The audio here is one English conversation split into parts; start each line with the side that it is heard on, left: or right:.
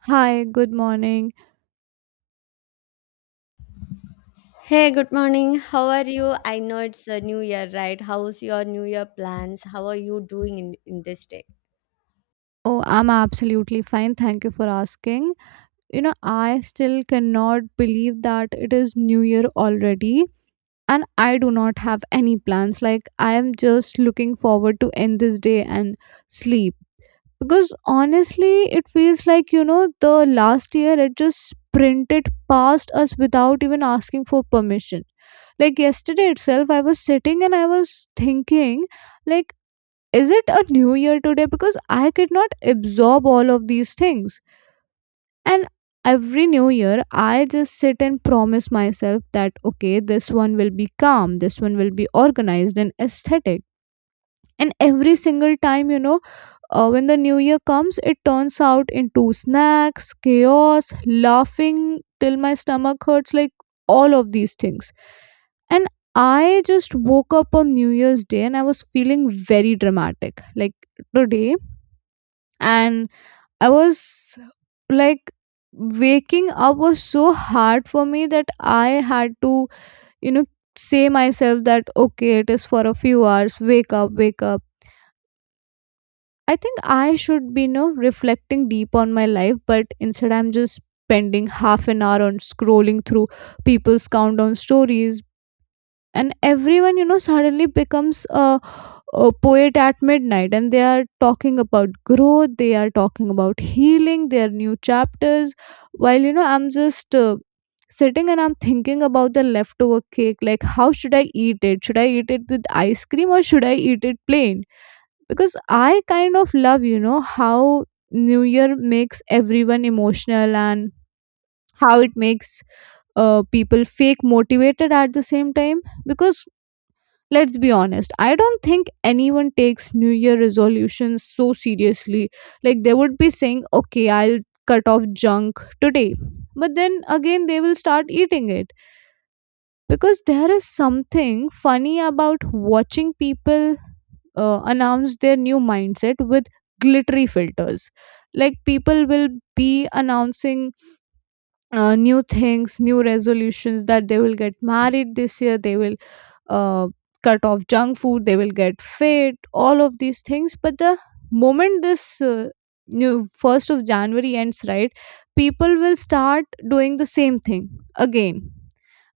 right: Hi, good morning.
left: Hey, good morning. How are you? I know it's a new year, right? How's your new year plans? How are you doing in this day?
right: Oh, I'm absolutely fine. Thank you for asking. I still cannot believe that it is New Year already, and I do not have any plans. Like, I am just looking forward to end this day and sleep. Because honestly, it feels like, the last year it just sprinted past us without even asking for permission. Like yesterday itself, I was sitting and I was thinking, like, is it a new year today? Because I could not absorb all of these things. And every new year, I just sit and promise myself that, okay, this one will be calm, this one will be organized and aesthetic. And every single time, when the new year comes, it turns out into snacks, chaos, laughing till my stomach hurts, like all of these things. And I just woke up on new year's day, and I was feeling very dramatic, like today. And I was, like, waking up was so hard for me that I had to, you know say myself that, okay, it is for a few hours. Wake up, wake up. I think I should be, reflecting deep on my life, but instead I'm just spending half an hour on scrolling through people's countdown stories. And everyone, suddenly becomes a poet at midnight, and they are talking about growth, they are talking about healing, their new chapters. While, I'm just sitting and I'm thinking about the leftover cake, like, how should I eat it? Should I eat it with ice cream, or should I eat it plain? Because I kind of love, how new year makes everyone emotional, and how it makes people fake motivated at the same time. Because, let's be honest, I don't think anyone takes new year resolutions so seriously. Like, they would be saying, okay, I'll cut off junk today, but then again, they will start eating it. Because there is something funny about watching people announce their new mindset with glittery filters. Like, people will be announcing new things, new resolutions, that they will get married this year, they will uh, cut off junk food, they will get fit, all of these things. But the moment this new 1st of January ends, right, people will start doing the same thing again.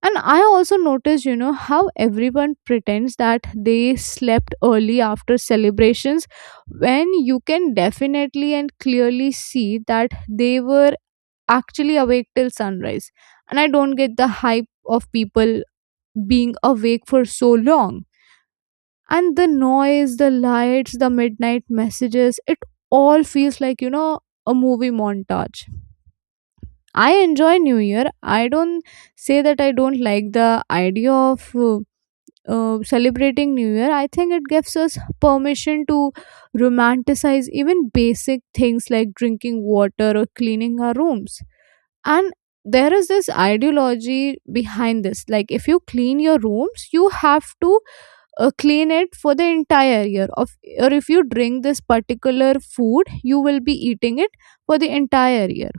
right: And I also noticed, how everyone pretends that they slept early after celebrations, when you can definitely and clearly see that they were actually awake till sunrise. And I don't get the hype of people being awake for so long. And the noise, the lights, the midnight messages, it all feels like, a movie montage. I enjoy New Year. I don't say that I don't like the idea of celebrating new year. I think it gives us permission to romanticize even basic things, like drinking water or cleaning our rooms. And there is this ideology behind this, like if you clean your rooms you have to clean it for the entire year of, or if you drink this particular food you will be eating it for the entire year.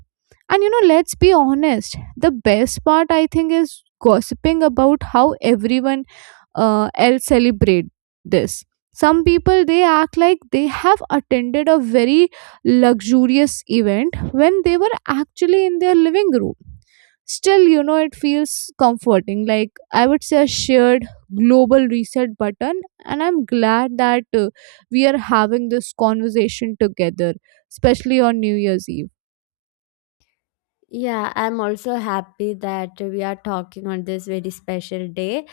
right: And, let's be honest, the best part I think is gossiping about how everyone else celebrate this. Some people, they act like they have attended a very luxurious event, when they were actually in their living room. Still, it feels comforting, like, I would say, a shared global reset button. And I'm glad that we are having this conversation together, especially on new year's eve.
left: Yeah, I'm also happy that we are talking on this very special day.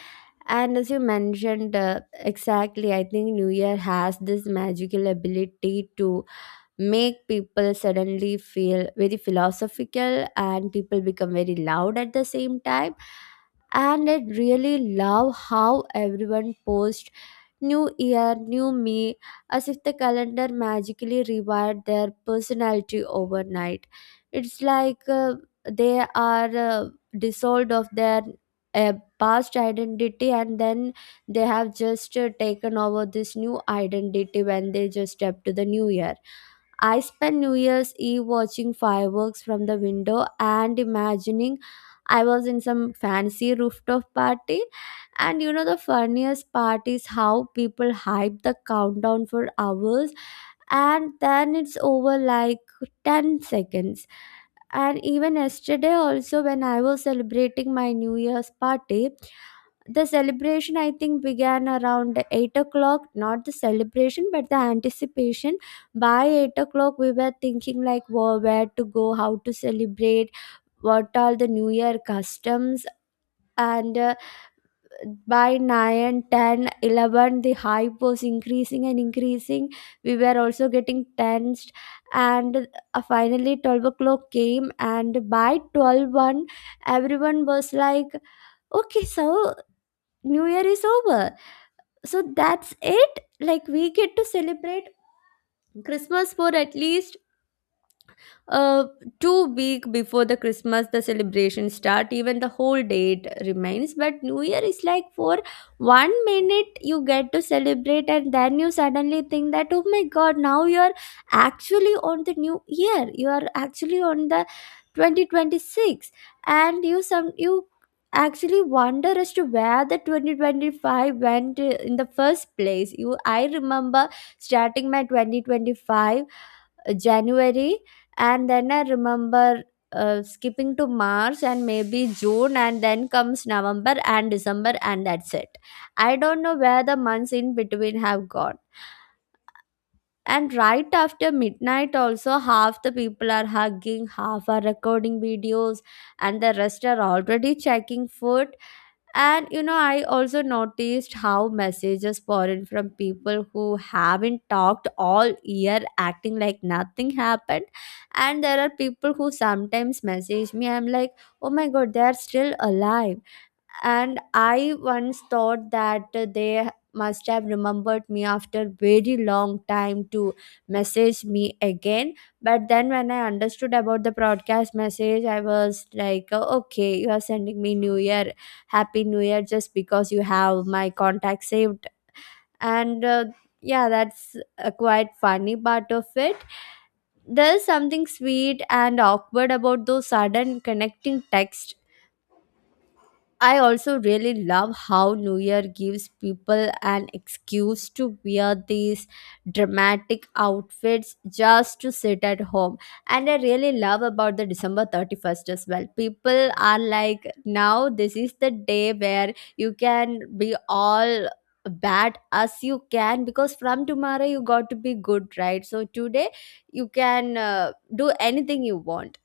left: And as you mentioned, exactly, I think New Year has this magical ability to make people suddenly feel very philosophical and people become very loud at the same time, and I really love how everyone posts, "new year new me," as if the calendar magically rewired their personality overnight. It's like they are dissolved of their uh, past identity, and then they have just taken over this new identity when they just step to the new year. I spent New Year's Eve watching fireworks from the window and imagining I was in some fancy rooftop party. And you know, the funniest part is how people hype the countdown for hours and then it's over like 10 seconds. And even yesterday, also, when I was celebrating my New Year's party, the celebration I think began around 8 o'clock. Not the celebration, but the anticipation. By 8 o'clock we were thinking like where to go, how to celebrate, what are the new year customs. And by 9, 10, 11, the hype was increasing and increasing. We were also getting tensed, and finally 12 o'clock came, and by twelve one, everyone was like, okay, so new year is over. So that's it, like, we get to celebrate Christmas for at least, uh, 2 week before the Christmas, the celebration start. Even the whole date remains. But New Year is like for 1 minute you get to celebrate, and then you suddenly think that, oh my god, now you are actually on the new year. You are actually on the 2026, and you some you actually wonder as to where the 2025 went, in the first place. You i remember starting my 2025, January, and then I remember skipping to march and maybe june, and then comes november and december, and that's it. I don't know where the months in between have gone. And right after midnight also, half the people are hugging, half are recording videos, and the rest are already checking food. And you know, I also noticed how messages pour in from people who haven't talked all year, acting like nothing happened. And there are people who sometimes message me, I'm like, oh my god, they are still alive. And I once thought that they must have remembered me after very long time to message me again. But then when I understood about the broadcast message, I was like, "Oh, okay, you are sending me new year, happy new year just because you have my contact saved." And yeah, that's a quite funny part of it. There's something sweet and awkward about those sudden connecting texts. I also really love how New Year gives people an excuse to wear these dramatic outfits just to sit at home. And I really love about the December 31st as well. People are like, now this is the day where you can be all bad as you can, because from tomorrow you got to be good, right? So today you can do anything you want.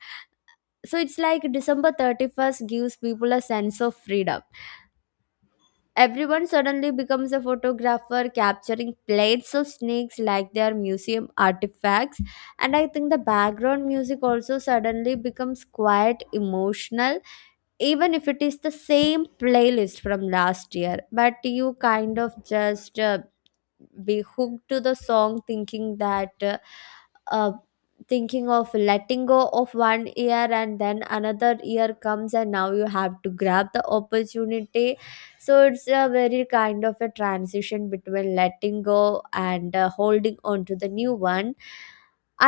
left: So it's like December 31st gives people a sense of freedom. Everyone suddenly becomes a photographer, capturing plates of snakes like they are museum artifacts. And I think the background music also suddenly becomes quite emotional, even if it is the same playlist from last year. But you kind of just be hooked to the song, thinking that. uh, thinking of letting go of 1 year, and then another year comes and now you have to grab the opportunity. So it's a very kind of a transition between letting go and, holding on to the new one.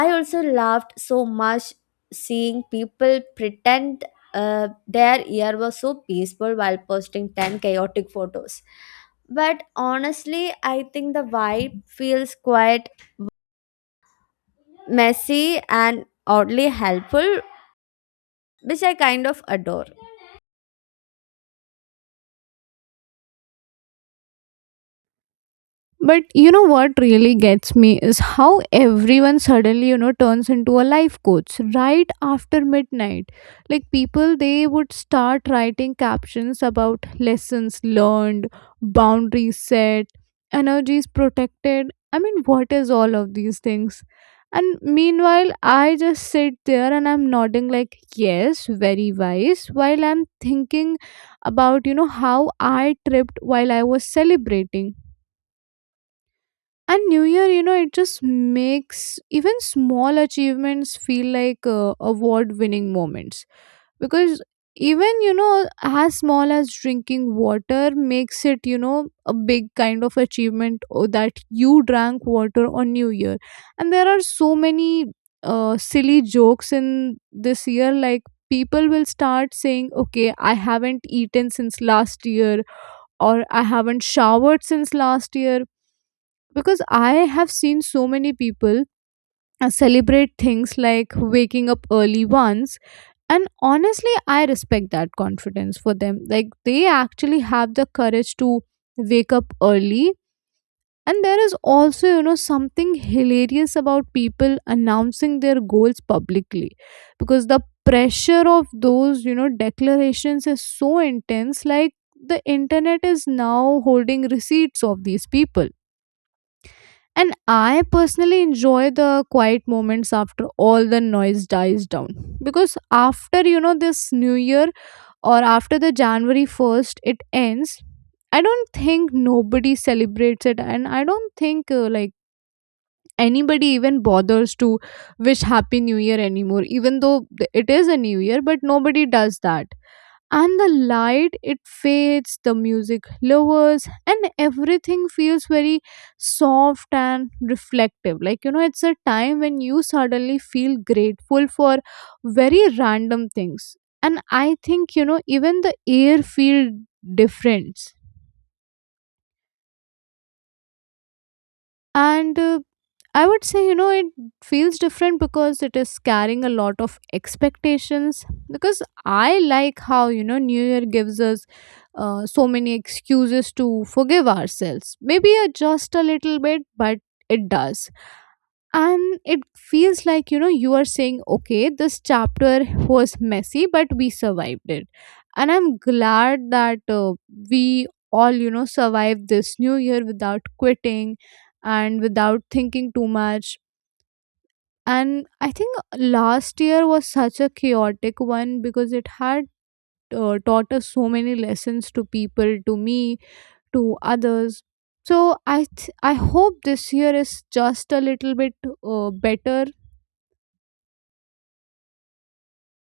left: I also laughed so much seeing people pretend their year was so peaceful while posting 10 chaotic photos. But honestly I think the vibe feels quite messy and oddly helpful, which I kind of adore.
right: But you know what really gets me is how everyone suddenly, turns into a life coach right after midnight. Like, people, they would start writing captions about lessons learned, boundaries set, energies protected. I mean, what is all of these things? And meanwhile, I just sit there and I'm nodding, like, yes, very wise, while I'm thinking about, how I tripped while I was celebrating. And new year, it just makes even small achievements feel like award winning moments, because even, as small as drinking water, makes it, a big kind of achievement, that you drank water on new year. And there are so many silly jokes in this year. Like, people will start saying, okay, I haven't eaten since last year, or I haven't showered since last year, because I have seen so many people celebrate things like waking up early once. And honestly, I respect that confidence for them. Like, they actually have the courage to wake up early. And there is also, something hilarious about people announcing their goals publicly, because the pressure of those, declarations is so intense, like the internet is now holding receipts of these people. And I personally enjoy the quiet moments after all the noise dies down. Because after, this new year, or after the January 1st, it ends. I don't think nobody celebrates it. And I don't think, like, anybody even bothers to wish Happy New Year anymore, even though it is a new year, but nobody does that. And the light, it fades, the music lowers, and everything feels very soft and reflective. Like, it's a time when you suddenly feel grateful for very random things. And I think, even the air feel different. And I would say, it feels different because it is carrying a lot of expectations. Because I like how, New Year gives us so many excuses to forgive ourselves. Maybe just a little bit, but it does. And it feels like, you are saying, okay, this chapter was messy, but we survived it. And I'm glad that we all, survived this New Year without quitting and without thinking too much. And I think last year was such a chaotic one, because it had taught us so many lessons, to people, to me, to others. So I hope this year is just a little bit better.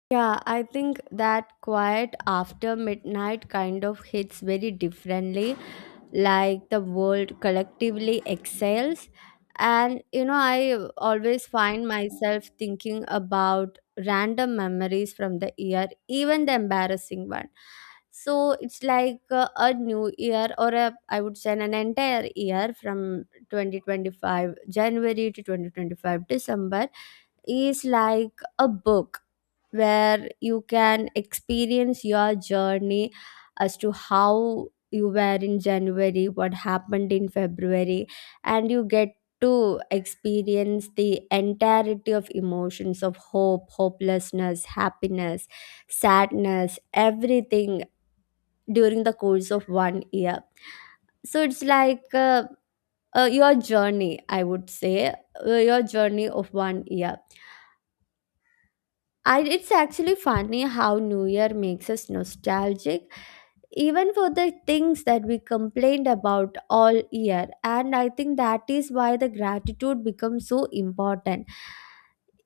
left: Yeah, I think that quiet after midnight kind of hits very differently, like the world collectively excels. And you know, I always find myself thinking about random memories from the year, even the embarrassing one. So it's like a new year, or a I would say an entire year from 2025 january to 2025 december is like a book where you can experience your journey, as to how you were in January, what happened in February, and you get to experience the entirety of emotions of hope, hopelessness, happiness, sadness, everything during the course of 1 year. So it's like your journey, I would say, your journey of 1 year. It's actually funny how New Year makes us nostalgic, even for the things that we complained about all year. And I think that is why the gratitude becomes so important.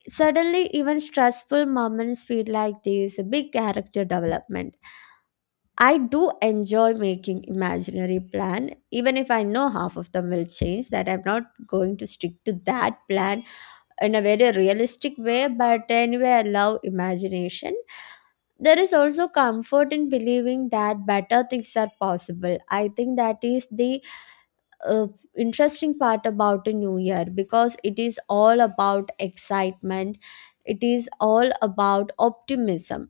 left: Suddenly, even stressful moments feel like there is a big character development. I do enjoy making imaginary plan, even if I know half of them will change. That I'm not going to stick to that plan in a very realistic way, but anyway, I love imagination. There is also comfort in believing that better things are possible. I think that is the uh, interesting part about a new year, because it is all about excitement, it is all about optimism.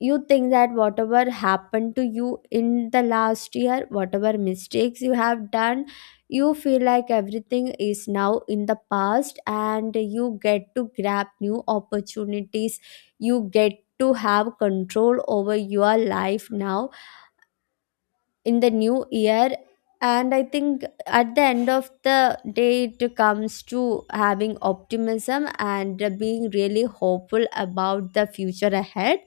left: You think that whatever happened to you in the last year, whatever mistakes you have done, you feel like everything is now in the past, and you get to grab new opportunities, you get to have control over your life now, in the new year. And I think at the end of the day, it comes to having optimism and being really hopeful about the future ahead.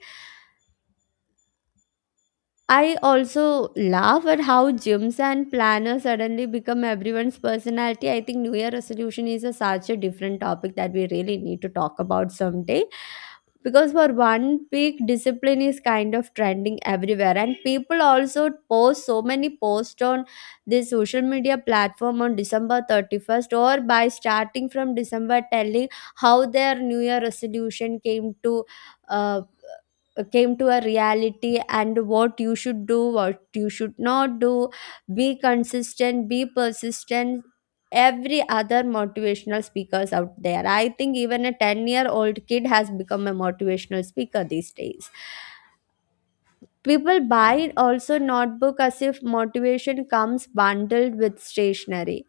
left: I also laugh at how gyms and planners suddenly become everyone's personality. I think New Year resolution is a, such a different topic that we really need to talk about someday. Because for 1 week, discipline is kind of trending everywhere, and people also post so many posts on this social media platform on December 31st, or by starting from December, telling how their New Year resolution Uh, came to a reality and what you should do, what you should not do, be consistent, be persistent. Every other motivational speakers out there, I think even a 10-year-old year old kid has become a motivational speaker these days. People buy also notebook as if motivation comes bundled with stationery.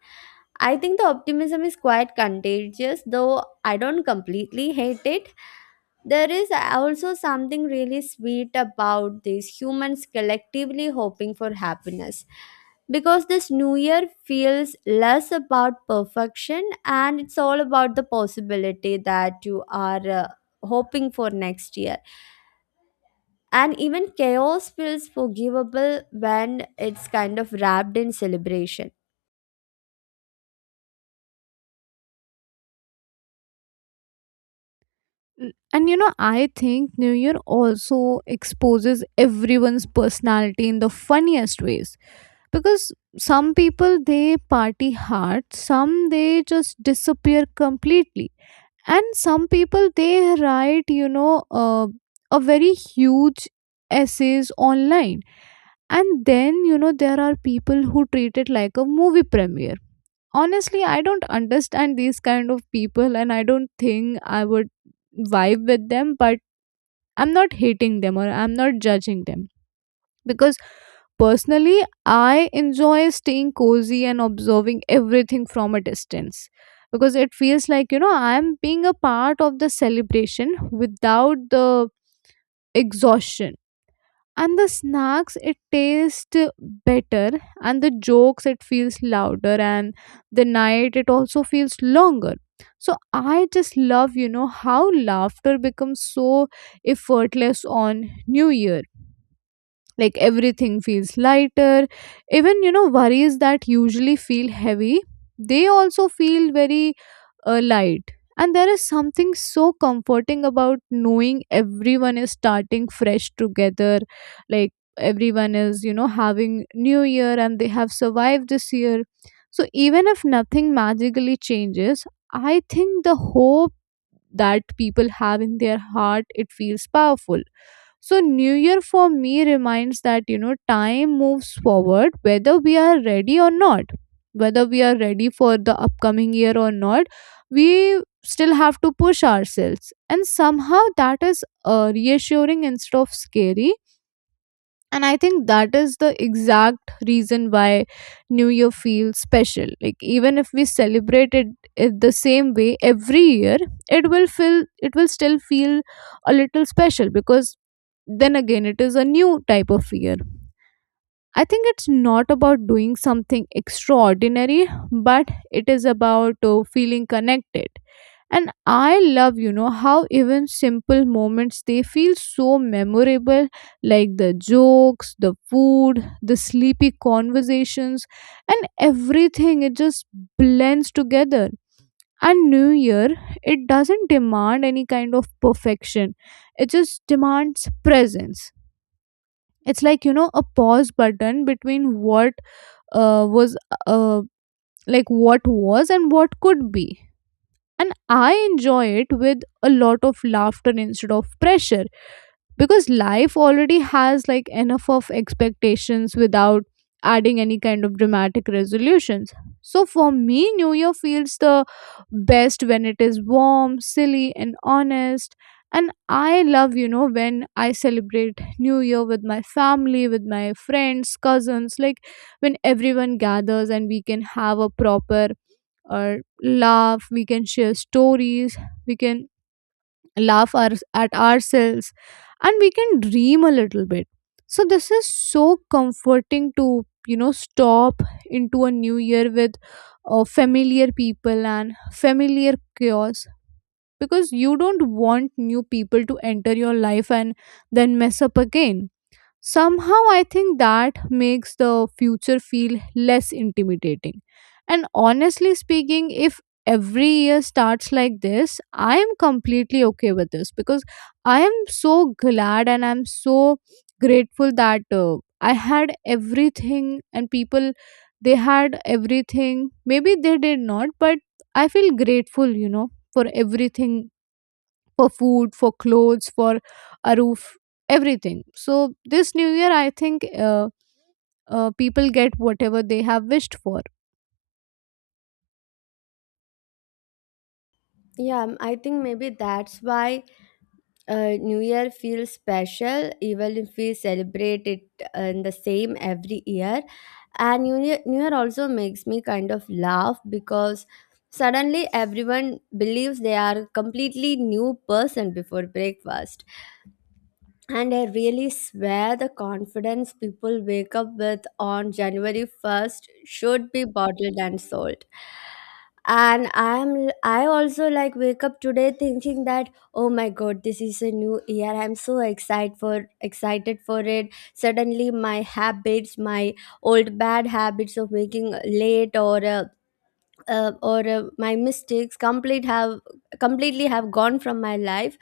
left: I think the optimism is quite contagious, though I don't completely hate it. There is also something really sweet about these humans collectively hoping for happiness. Because this new year feels less about perfection and it's all about the possibility that you are hoping for next year. And even chaos feels forgivable when it's kind of wrapped in celebration.
right: And I think new year also exposes everyone's personality in the funniest ways, because some people, they party hard, some they just disappear completely. And some people, they write, a very huge essays online. And then, there are people who treat it like a movie premiere. Honestly, I don't understand these kind of people, and I don't think I would vibe with them. But I'm not hating them or I'm not judging them, because personally, I enjoy staying cozy and observing everything from a distance, because it feels like, I'm being a part of the celebration without the exhaustion. And the snacks, it tastes better, and the jokes, it feels louder, and the night, it also feels longer. So I just love, how laughter becomes so effortless on New Year. Like, everything feels lighter, even, worries that usually feel heavy, they also feel very light. And there is something so comforting about knowing everyone is starting fresh together, like everyone is, having new year, and they have survived this year. So even if nothing magically changes, I think the hope that people have in their heart, it feels powerful. So new year for me reminds that, time moves forward, whether we are ready or not, whether we are ready for the upcoming year or not. We still have to push ourselves, and somehow that is reassuring instead of scary. And I think that is the exact reason why new year feels special. Like, even if we celebrate it, it the same way every year, it will still feel a little special, because then again, it is a new type of year. I think it's not about doing something extraordinary, but it is about feeling connected. And I love, how even simple moments, they feel so memorable. Like the jokes, the food, the sleepy conversations, and everything, it just blends together. And new year, it doesn't demand any kind of perfection, it just demands presence. It's like, a pause button between uh, was uh, what was and what could be. And I enjoy it with a lot of laughter instead of pressure, because life already has, like, enough of expectations without adding any kind of dramatic resolutions. So for me, new year feels the best when it is warm, silly, and honest. And I love, when I celebrate new year with my family, with my friends, cousins, like when everyone gathers, and we can have a proper, or laugh, we can share stories, we can laugh at ourselves, and we can dream a little bit. So this is so comforting to stop into a new year with familiar people and familiar chaos because you don't want new people to enter your life and then mess up again. Somehow, I think that makes the future feel less intimidating. And honestly speaking, if every year starts like this, I am completely okay with this because I am so glad and I'm so grateful that I had everything and people they had everything. Maybe they did not, but I feel grateful, you know, for everything, for food, for clothes, for a roof, everything. So this new year, I think people get whatever they have wished for.
left: Yeah, I think maybe that's why New Year feels special even if we celebrate it in the same every year. And New Year also makes me kind of laugh because suddenly everyone believes they are completely new person before breakfast. And I really swear the confidence people wake up with on January 1st should be bottled and sold. And I also like wake up today thinking that, oh my god, this is a new year, I'm so excited for, excited for it. Suddenly my habits, my old bad habits of making late, or my mistakes completely have gone from my life.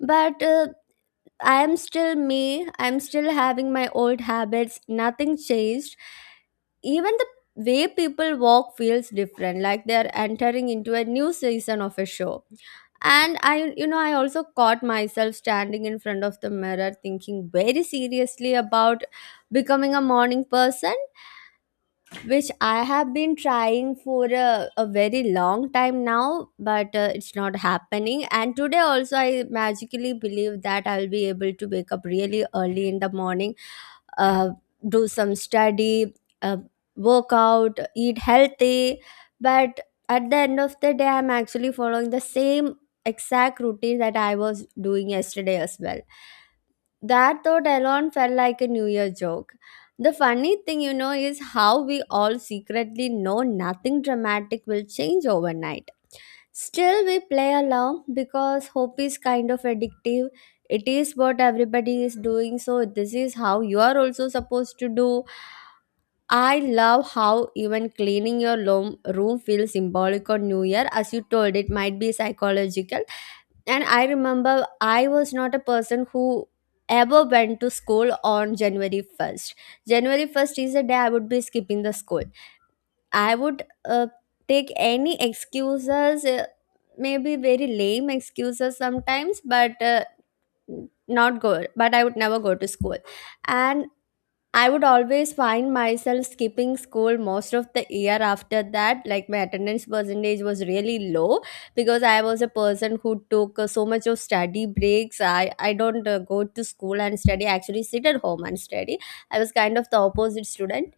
left: But I am still me. I'm still having my old habits. Nothing changed. Even the way people walk feels different, like they're entering into a new season of a show. And I, you know, I also caught myself standing in front of the mirror thinking very seriously about becoming a morning person, which I have been trying for a very long time now, but it's not happening. And today also, I magically believe that I'll be able to wake up really early in the morning, uh, do some study, uh, work out, eat healthy. But at the end of the day, I'm actually following the same exact routine that I was doing yesterday as well. That thought alone felt like a New Year joke. The funny thing, you know, is how we all secretly know nothing dramatic will change overnight. Still, we play along because hope is kind of addictive. It is what everybody is doing, so this is how you are also supposed to do. I love how even cleaning your lo room feels symbolic on New Year. As you told, it might be psychological. And I remember I was not a person who ever went to school on January 1st. January 1st is a day I would be skipping the school. I would take any excuses, maybe very lame excuses sometimes, but not go. But I would never go to school and I would always find myself skipping school most of the year after that. Like my attendance percentage was really low because I was a person who took so much of study breaks. I don't go to school and study, I actually sit at home and study. I was kind of the opposite student,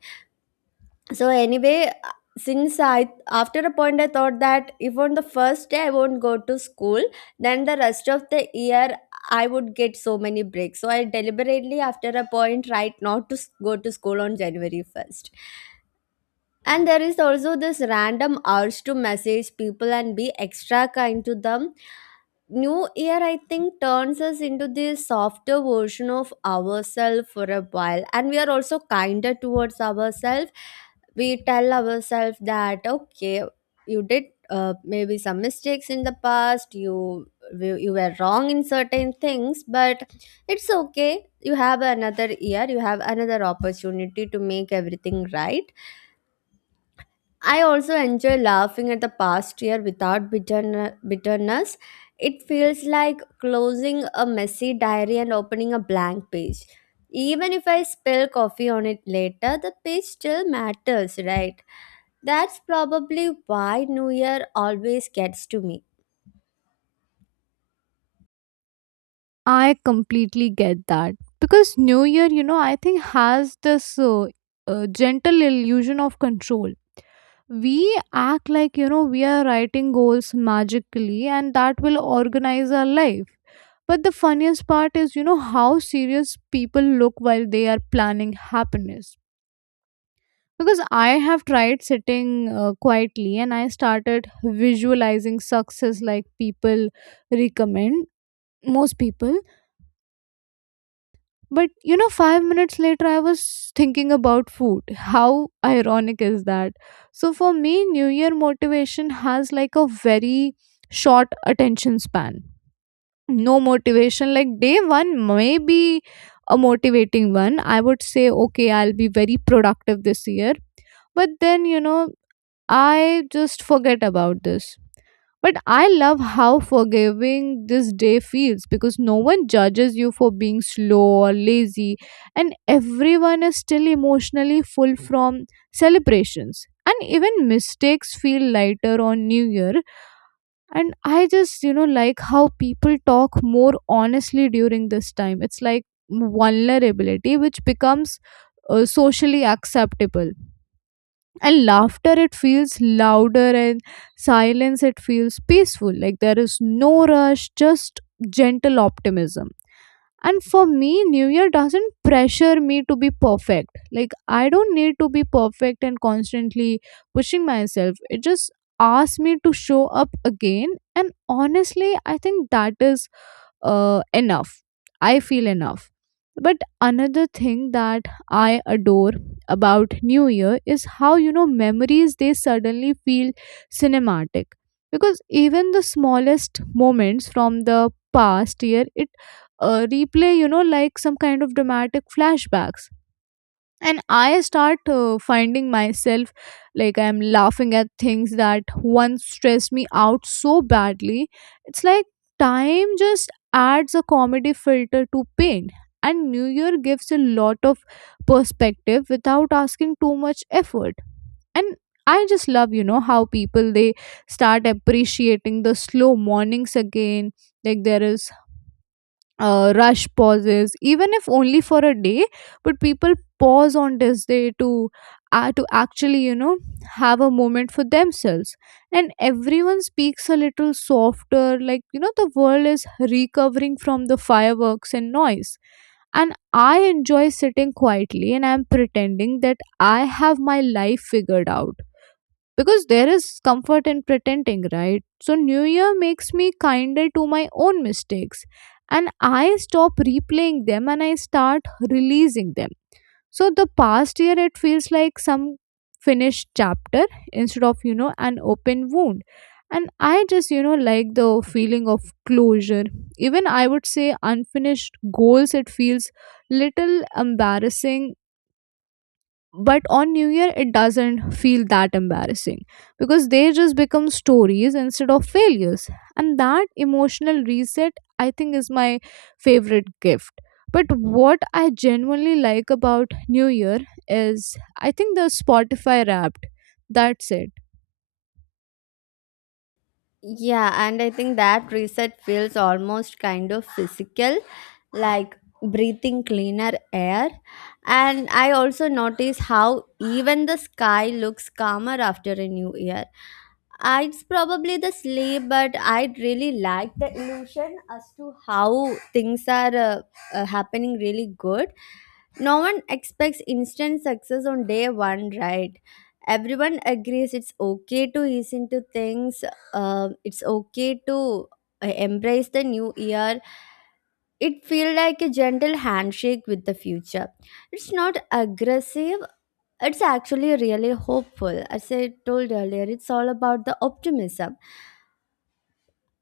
left: so anyway, since I after a point I thought that if on the first day I won't go to school, then the rest of the year I would get so many breaks, so I deliberately after a point right not to go to school on january 1st. And there is also this random urge to message people and be extra kind to them. New Year, I think, turns us into the softer version of ourselves for a while, and we are also kinder towards ourselves. We tell ourselves that, okay, you did, maybe some mistakes in the past, you were wrong in certain things, but it's okay. You have another year, you have another opportunity to make everything right. I also enjoy laughing at the past year without bitterness. It feels like closing a messy diary and opening a blank page. Even if I spill coffee on it later, the page still matters, right? That's probably why New Year always gets to me.
right: I completely get that because new year, you know, I think has this gentle illusion of control. We act like, you know, we are writing goals magically, and that will organize our life. But the funniest part is, you know, how serious people look while they are planning happiness. Because I have tried sitting quietly and I started visualizing success like people recommend, most people. But you know, 5 minutes later, I was thinking about food. How ironic is that? So for me, New Year motivation has like a very short attention span. No motivation. Like day one may be a motivating one. I would say, okay, I'll be very productive this year. But then, you know, I just forget about this. But I love how forgiving this day feels because no one judges you for being slow or lazy, and everyone is still emotionally full from celebrations. And even mistakes feel lighter on New Year. And I just, you know, like how people talk more honestly during this time. It's like vulnerability, which becomes socially acceptable, and laughter, it feels louder, and silence, it feels peaceful, like there is no rush, just gentle optimism. And for me, new year doesn't pressure me to be perfect. Like I don't need to be perfect and constantly pushing myself, it just asks me to show up again. And honestly, I think that is enough. I feel enough. But another thing that I adore about New Year is how, you know, memories they suddenly feel cinematic. Because even the smallest moments from the past year, it replay, you know, like some kind of dramatic flashbacks. And I start finding myself like I'm laughing at things that once stressed me out so badly. It's like time just adds a comedy filter to pain, and new year gives a lot of perspective without asking too much effort. And I just love, you know, how people they start appreciating the slow mornings again. Like there is rush pauses, even if only for a day. But people pause on this day to actually, you know, have a moment for themselves. And everyone speaks a little softer, like, you know, the world is recovering from the fireworks and noise. And I enjoy sitting quietly and I'm pretending that I have my life figured out, because there is comfort in pretending, right? So new year makes me kinder to my own mistakes, and I stop replaying them and I start releasing them. So the past year it feels like some finished chapter instead of, you know, an open wound. And I just, you know, like the feeling of closure. Even, I would say, unfinished goals, it feels little embarrassing, but on new year it doesn't feel that embarrassing, because they just become stories instead of failures. And that emotional reset, I think, is my favorite gift. But what I genuinely like about new year is, I think, the Spotify Wrapped. That's it.
left: Yeah, and I think that reset feels almost kind of physical, like breathing cleaner air. And I also notice how even the sky looks calmer after a new year. It's probably the sleep, but I really like the illusion as to how things are, happening really good. No one expects instant success on day one, right? Everyone agrees it's okay to ease into things, it's okay to embrace the new year. It feels like a gentle handshake with the future. It's not aggressive, it's actually really hopeful. As I told earlier, it's all about the optimism.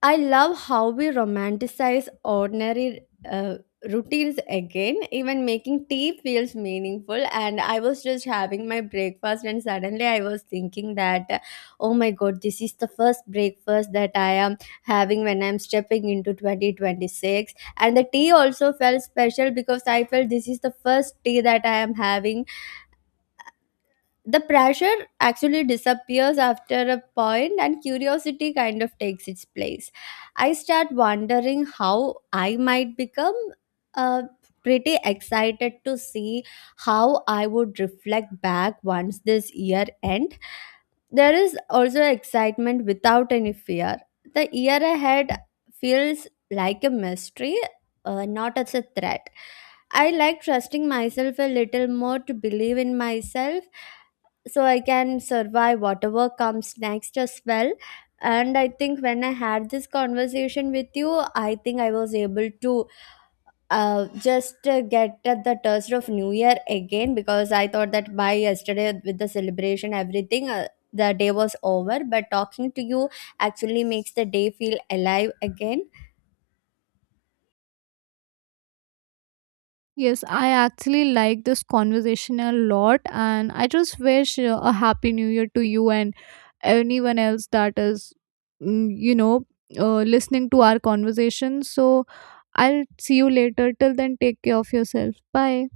left: I love how we romanticize ordinary, uh, routines again. Even making tea feels meaningful. And I was just having my breakfast, and suddenly I was thinking that, oh my god, this is the first breakfast that I am having when I'm stepping into 2026. And the tea also felt special because I felt this is the first tea that I am having. The pressure actually disappears after a point, and curiosity kind of takes its place. I start wondering how I might become, uh, pretty excited to see how I would reflect back once this year end. There is also excitement without any fear. The year ahead feels like a mystery, not as a threat. I like trusting myself a little more to believe in myself, so I can survive whatever comes next as well. And I think when I had this conversation with you, I think I was able to, just get at the taste of New Year again, because I thought that by yesterday with the celebration, everything. The day was over, but talking to you actually makes the day feel alive again.
right: Yes, I actually like this conversation a lot, and I just wish a happy new year to you and anyone else that is, you know, listening to our conversation. So I'll see you later. Till then, take care of yourself. Bye.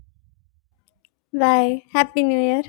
left: Bye. Happy New Year.